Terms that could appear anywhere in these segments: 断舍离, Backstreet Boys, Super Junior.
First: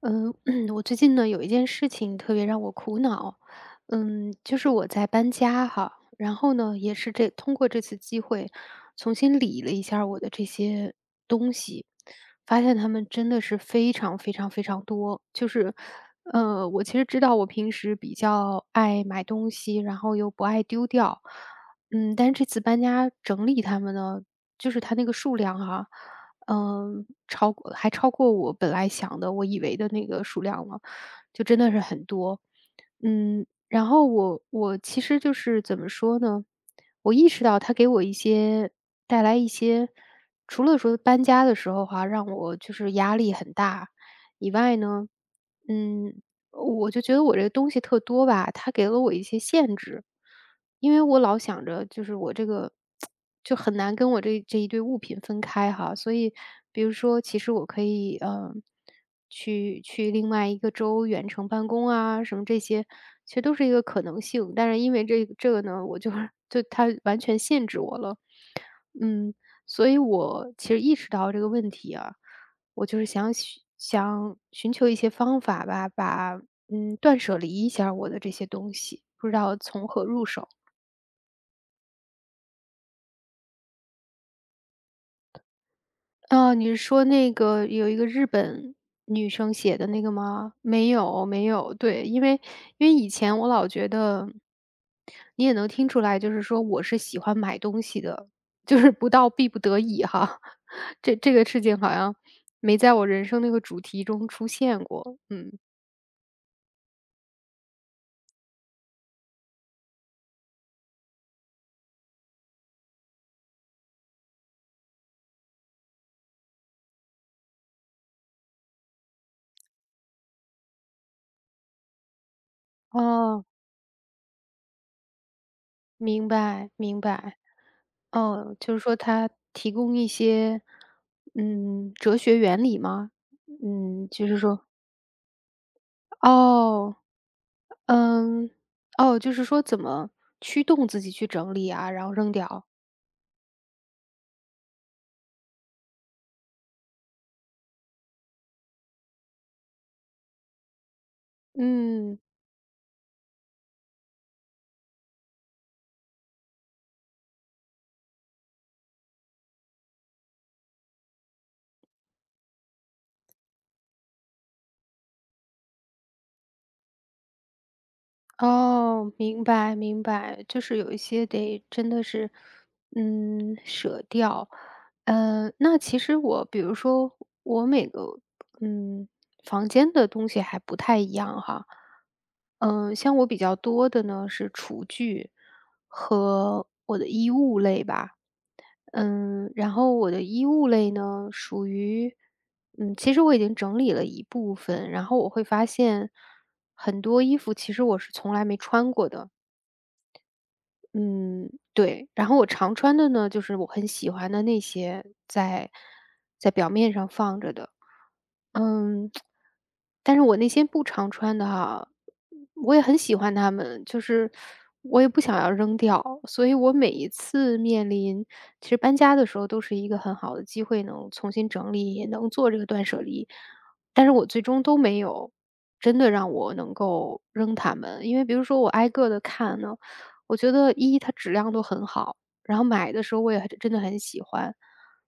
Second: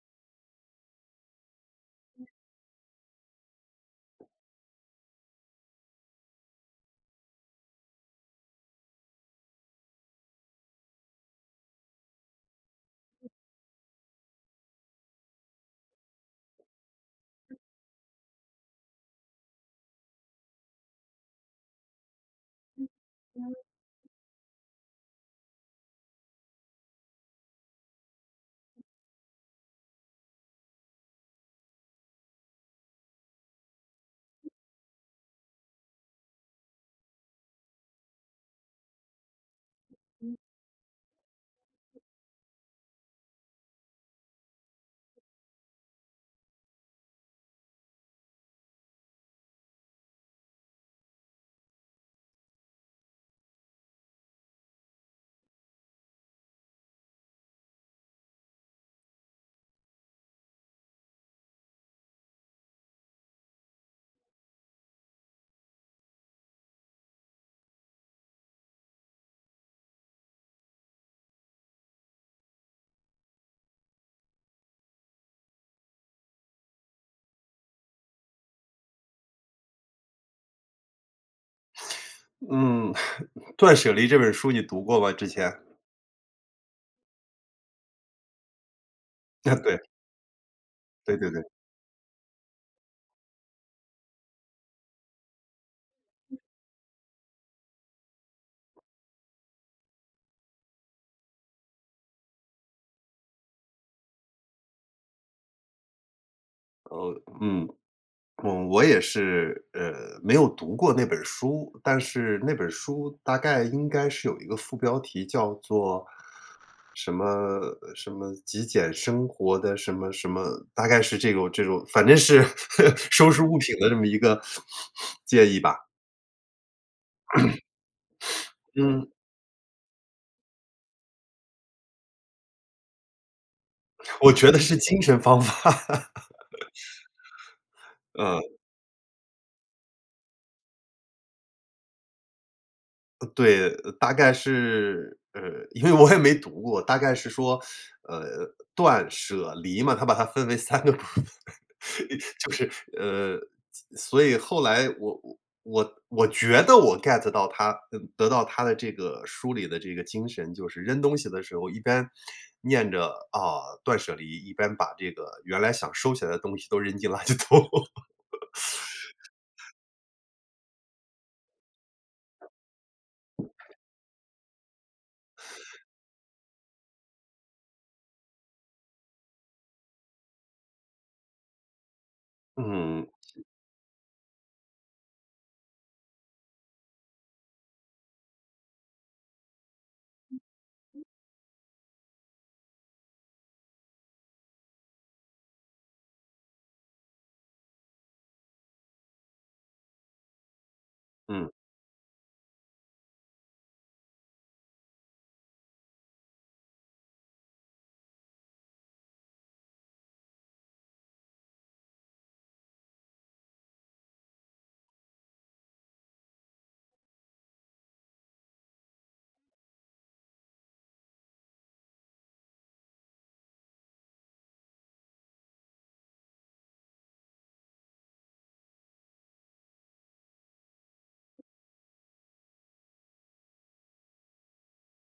嗯，我最近呢有一件事情特别让我苦恼，就是我在搬家哈，然后呢，也是这通过这次机会重新理了一下儿我的这些东西，发现它们真的是非常非常非常多。就是，我其实知道我平时比较爱买东西，然后又不爱丢掉，但是这次搬家整理它们呢，就是它那个数量哈。超过还超过我本来想的，我以为的那个数量了，就真的是很多。然后我其实就是怎么说呢？我意识到它给我一些带来一些，除了说搬家的时候哈、让我就是压力很大以外呢，嗯，我就觉得我这个东西特多吧，它给了我一些限制，因为我老想着就是我这个就很难跟我这一堆物品分开哈，所以比如说，其实我可以去另外一个州远程办公啊，什么这些，其实都是一个可能性。但是因为这个呢，我就 就它完全限制我了，嗯，所以我其实意识到这个问题啊，我就是想寻求一些方法吧，把断舍离一下我的这些东西，不知道从何入手。嗯，《断舍离》这本书你读过吗之前？啊，你是说那个有一个日本女生啊，写对，的那个吗？没对有，对对，没有。对，因为以前我老觉得，你也能听出来，就是说我是喜欢买东西的，就是不到必不得已哈。这个事情好像没在我人生那个主题中出现过。嗯，嗯，我也是，没有读过那本书，但是那本书大概应该是有一个副标题叫做什么什么极简生活的什么什么，大概是这种，反正是 收拾哦，物品的这么一个建议吧。明白，明白。哦，就是说嗯，它提供一些，哲学原理吗？嗯，就我是觉得说是精神方法，哦，嗯，嗯。哦，就是说怎么驱动自己去整理啊，然后扔掉。对，大概是因为我也没读过，大概是说，呃，断舍离嘛，它把它分为三个部分，嗯，就是呃，所以后来我觉得我 get 到他嗯得到他的这个书里的这个精神，就是扔东西的时候一边念着，啊，断舍离，一边把这个原来想收起来的东西都扔进垃圾桶。哦，明白明白，就是有一些得真的是，舍掉。那其实我比如说我每个，嗯，房间的东西还不太一样哈。嗯，像我比较多的呢是厨具和我的衣物类吧，然后我的衣物类呢属于，其实我已经整理了一部分，然后我会发现很多衣服其实我是从来没穿过的，嗯，嗯，对，然后我常穿的呢，就是我很喜欢的那些在表面上放着的。嗯，但是我那些不常穿的哈，我也很喜欢它们，就是我也不想要扔掉，所以我每一次面临其实搬家的时候都是一个很好的机会，能重新整理，也能做这个断舍离，但是我最终都没有真的让我能够扔它们，因为比如说我挨个的看呢。我觉得一它质量都很好，然后买的时候我也很真的很喜欢，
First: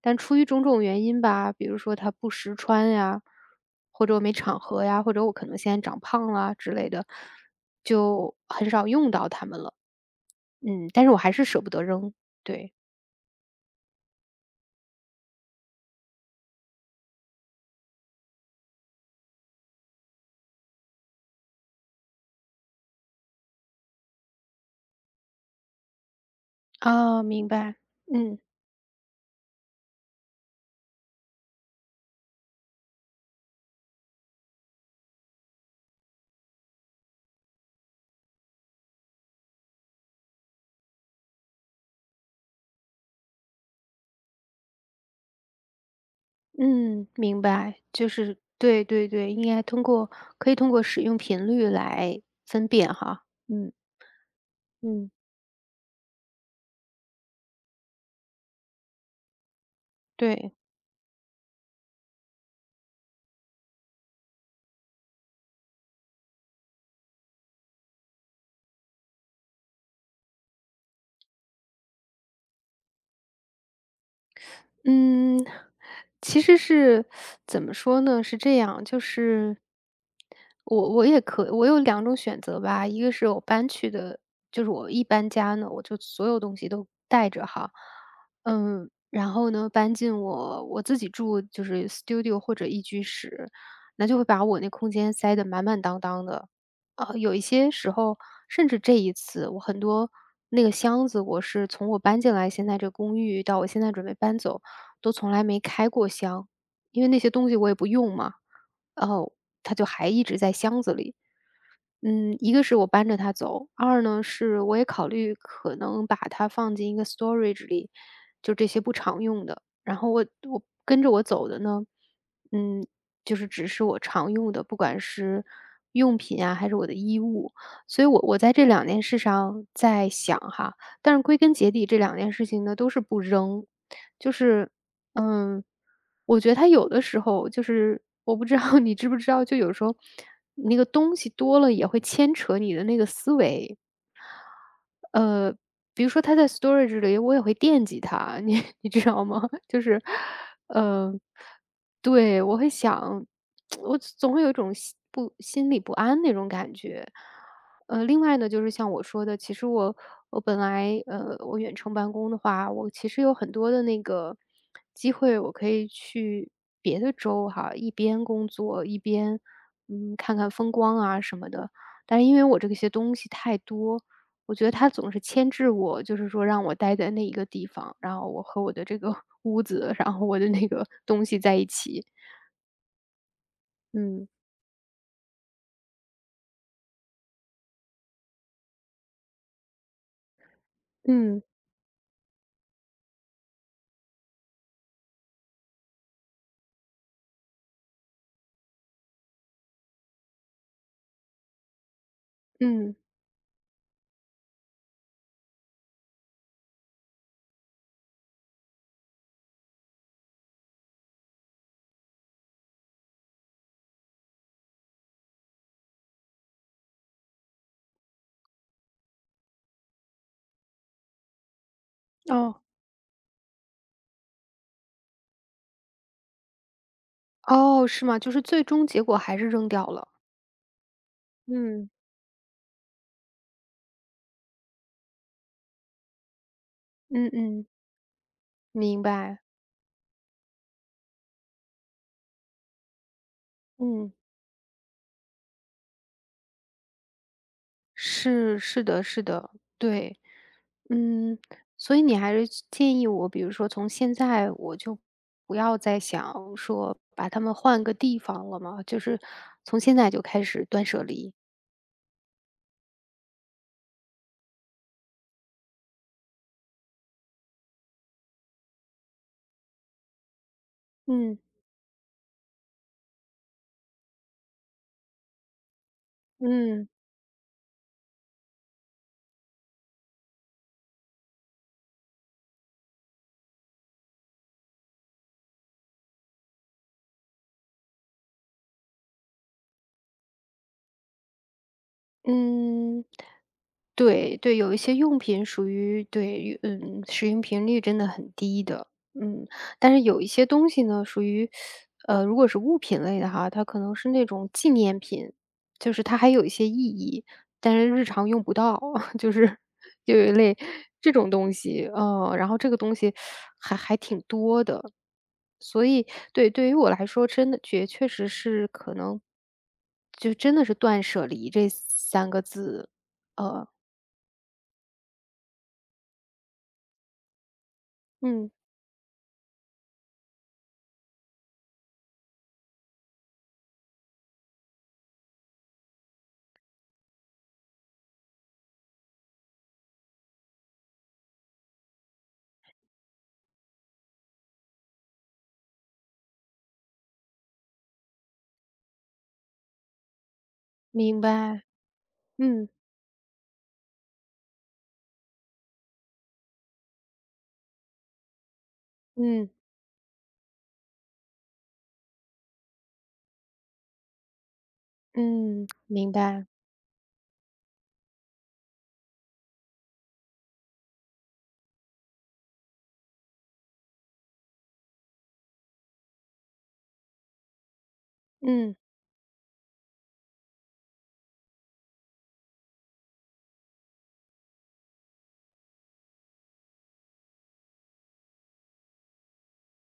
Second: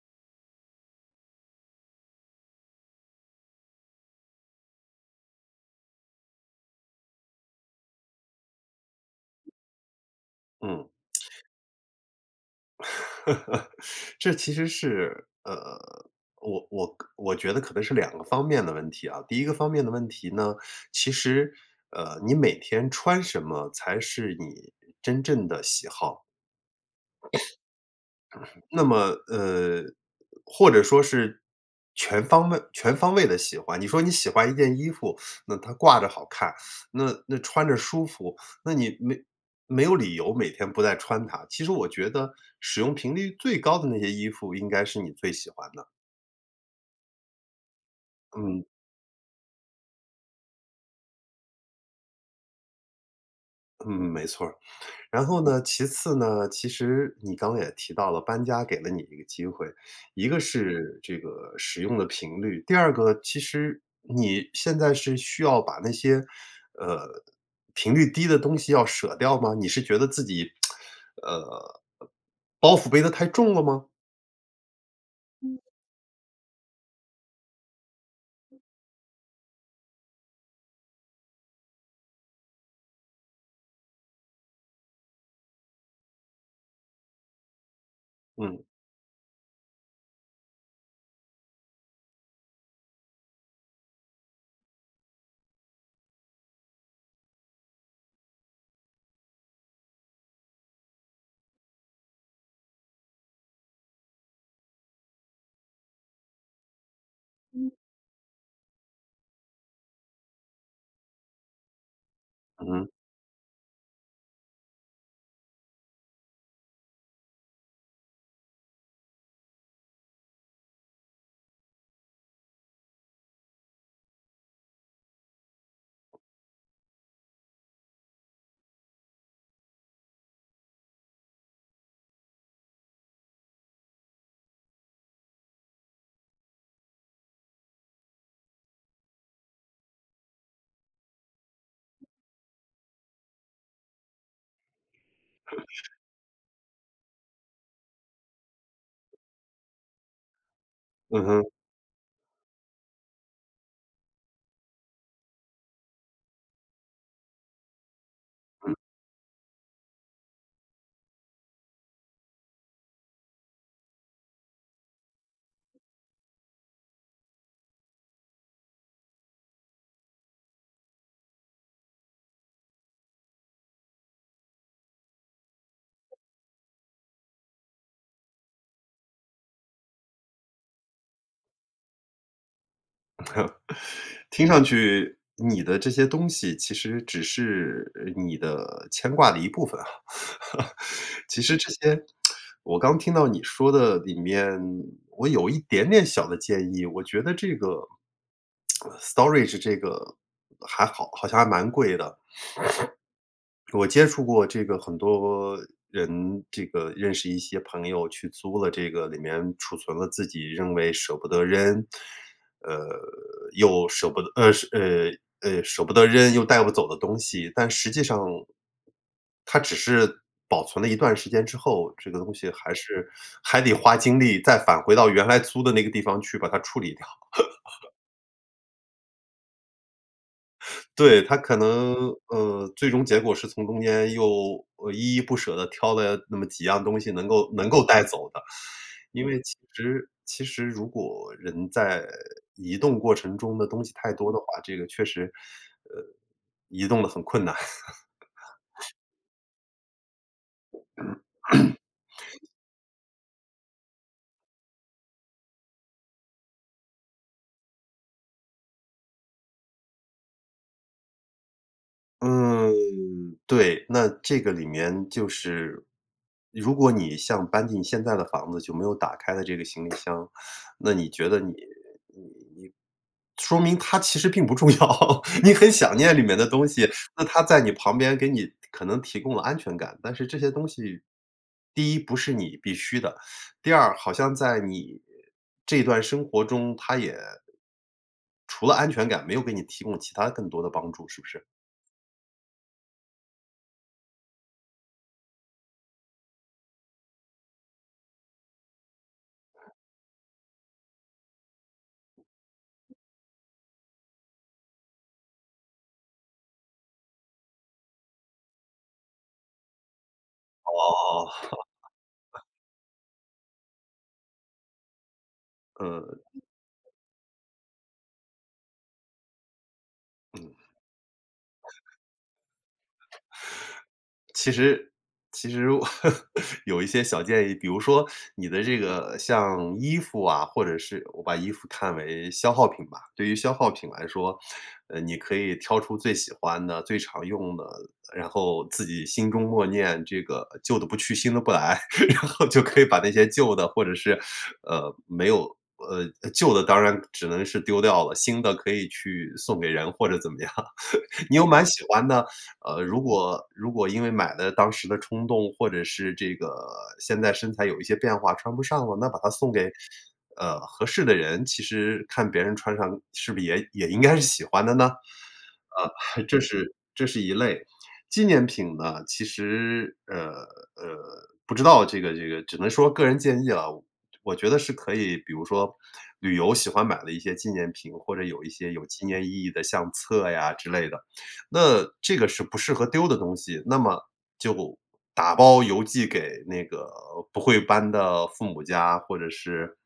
但出于种种原因吧，比如说它不实穿呀，或者我没场合呀，或者我可能现在长胖啦之类的，就很少用到它们了。嗯。但是我还是舍不得扔，对。这其实是，我觉得可能是两个方面的问题啊。第一个方面的问题呢，其实，你每天穿什么才是你真正的喜好。啊，明白。嗯那么，呃，或者说是全方位的喜欢。你说你喜欢一件衣服，那它挂着好看，那穿着舒服，那你没有理由每天不再穿它。其实我觉得使用频率最高的那些衣服应该是你最喜欢的。嗯，明白，就是嗯，对对对，应该通过可以通过使用频率来分辨哈。嗯嗯，没错儿。嗯，然后呢，其次呢，其实你刚刚也提到了，搬家给了你一个机会，一个对。是这个使用的频率，第二个其实你现在是需要把那些，呃，频率低的东西要舍掉吗？你是觉得自己，呃，包袱背得太重了吗？嗯，其实是怎么说呢？是这样，就是我我也可我有两种选择吧，一个是我搬去的就是我一搬家呢，我就所有东西都带着哈。嗯，然后呢，搬进我自己住就是 studio 或者一居室，那就会把我那空间塞得满满当当的。有一些时候，甚至这一次，我很多那个箱子，我是从我搬进来现在这公寓到我现在准备搬走，都从来没开过箱，因为那些东西我也不用嘛，然后它就还一直在箱子里。一个嗯是我哼搬着它走，二呢是我也考虑可能把它放进一个 storage 里，就这些不常用的。然后我跟着我走的呢，嗯，就是只是我常用的，不管是用品啊还是我的衣物，所以我在这两件事上在想哈，但是归根结底这两件事情呢都是不扔，就是嗯，我觉得他有的时候就是我不知道你知不知道，就有时候那个东西多了也会牵扯你的那个思维。呃，比如说他在 storage 里，我也会惦记他，你 你知道吗？就是，呃，嗯哼，对，我会想，我总会有一种心里不安那种感觉。另外呢，就是像我说的，其实我我本来呃，我远程办公的话，我其实有很多的那个机会，我可以去别的州哈，一边工作一边看看风光啊什么的。但是因为我这些东西太多，我觉得他总是牵制我，就是说让我待在那一个地方，然后我和我的这个 屋子，然后我的那个 东西在一起。嗯，听上去你的这些东西其实只是你的牵挂的一部分。其嗯，实这些我刚听到你说的里面，我有一点点小的建议。我觉得这个storage 这个还好，好像还蛮贵的。嗯，我接触过这个很多人，这个认识一些朋友去租了这个，里面储存了自己认为舍不得扔，呃，又舍不得，舍不得扔又带不走的东西，但实际上，它只是保存了一段时间之后，这个东西哦，还是还得花精力再返回到原来租的那个地方去把它处理掉。哦，是吗？就是最终结果还是扔掉了。对，他可嗯，能，最终结果是从中间又，依依不舍的挑了那么几样东西能嗯够嗯，能够带走的。明因白。为其实如果人在移动过程中的东西太嗯，多的话，这个确实，呃，移动的很困难。是是的是的，对。嗯，所以你还是建议我，比如说从现在我就不要再想说把它们换个地方了嘛，就是从现在就开始断舍离。嗯，对，那这个里面就是，如果你像搬进现在的房子就没有打开的这个行李箱，那你觉嗯得你你说明它其实并不重要，你很想念里面的东西，嗯那它在你旁边给你可能提供了安全感，但是这些东西，第一不是你必须的，第二好像在你这段生活中，它也除了安全感，没有给你提供其他更多的帮助，是不是？嗯，对对，有一些用品属于对，嗯，使用频率真的很低的，嗯。但是有一些东西呢，属于如果是物品类的哈，它可能是那种纪念品，就是它还有一些意义，但是日常用不到，就是就有一类这种哦，东西，然后这个东西还挺多的。所呃。以对，对于我来说，真的确实是可能就真的是断舍离这三个字，呃。其实其实我 有一些小建议，比如说你嗯，的这个像衣服啊，或者是我把衣服看为消耗品吧。对于消耗品来说，你可以挑出最喜欢的、最常用的，然后自己心中默念这个旧的不去，新的不来，然后就可以把那些旧的或者是呃没有。呃，旧的当然只能是丢掉了，新的可以去送给人或者怎么样。明你有白，蛮喜欢的，嗯，呃，如果因为买的当时的冲动，或者是这个现在身材有一些变化穿不上了，那把它嗯，送给，合适的人，其实看别人穿上是不是也也应该是喜欢的呢？嗯，明 这白，是一类。纪念品呢，其实，呃，不知道这个只能说个人建议了。我觉得是可以，比如说旅游喜欢买的一些纪念品，或者有一些嗯，有纪念意义的相册呀之类的，那这个是不适合丢的东西，那么就打包邮寄给那个不会搬的父母家，或者是，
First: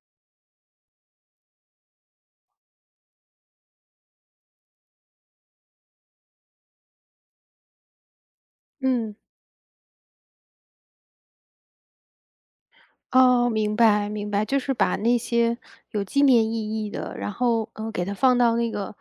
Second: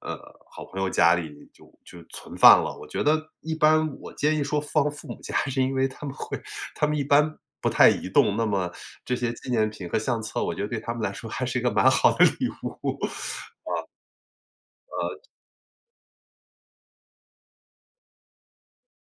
呃，好朋友家里就存放了。我觉得一般我建议说放父母家，是因为他们一般不太移动，那么嗯，这些纪念品和相册，我觉得对他们来说还是一个蛮好的礼物。哦，明白，明白，就是把那些有纪念意义的，然后，给它放到那个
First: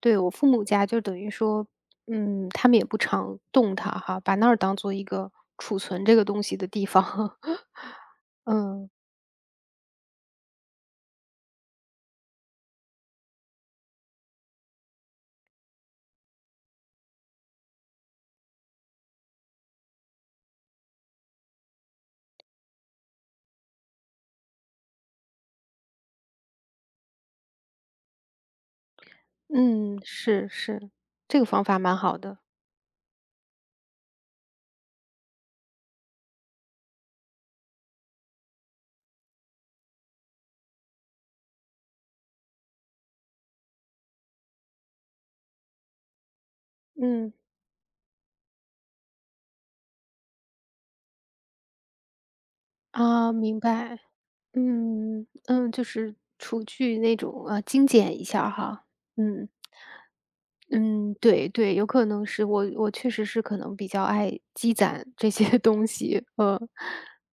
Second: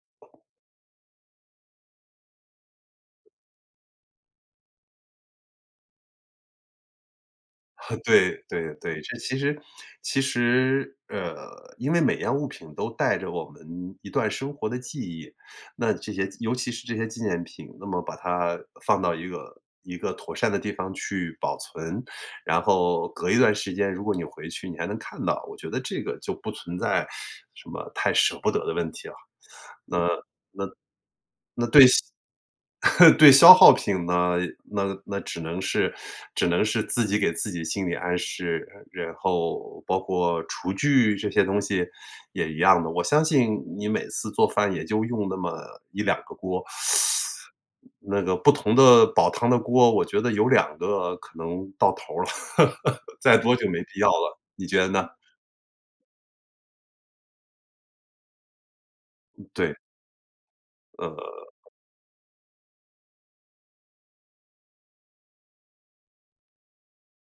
对，我父母家，就等于说，他们也不常动它哈，把那儿当做一个储存这个东西的地方。对对嗯，对，这其实因为每样物品都带着我们一段生活的记忆，那这些尤其是这些纪念品，那么把它放到一个妥善的地方去保存，然后隔一段时间，如果你回去，你还能看到，我觉得这个就不存在什么太舍不得的问题了。嗯，那是，是，这个方那法对 蛮好的，对，消耗品呢，那只能是自己给自己心理暗示，然后包括厨具这些东西也一样的。我相信你每次做饭也就用那么一两个锅，嗯，那个不同的煲汤的锅，我觉得有两个可能到头哈了，啊，再多明就没必白。要了，你觉得呢？嗯嗯，就是除去那种啊，精简一下儿哈。嗯对，嗯，对嗯，对，有可能是我确实是可能比较爱积攒这些 东西，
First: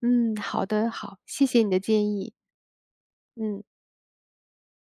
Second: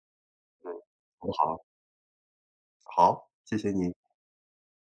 嗯，好的，好，谢谢好，你的建议。好，谢嗯。谢你。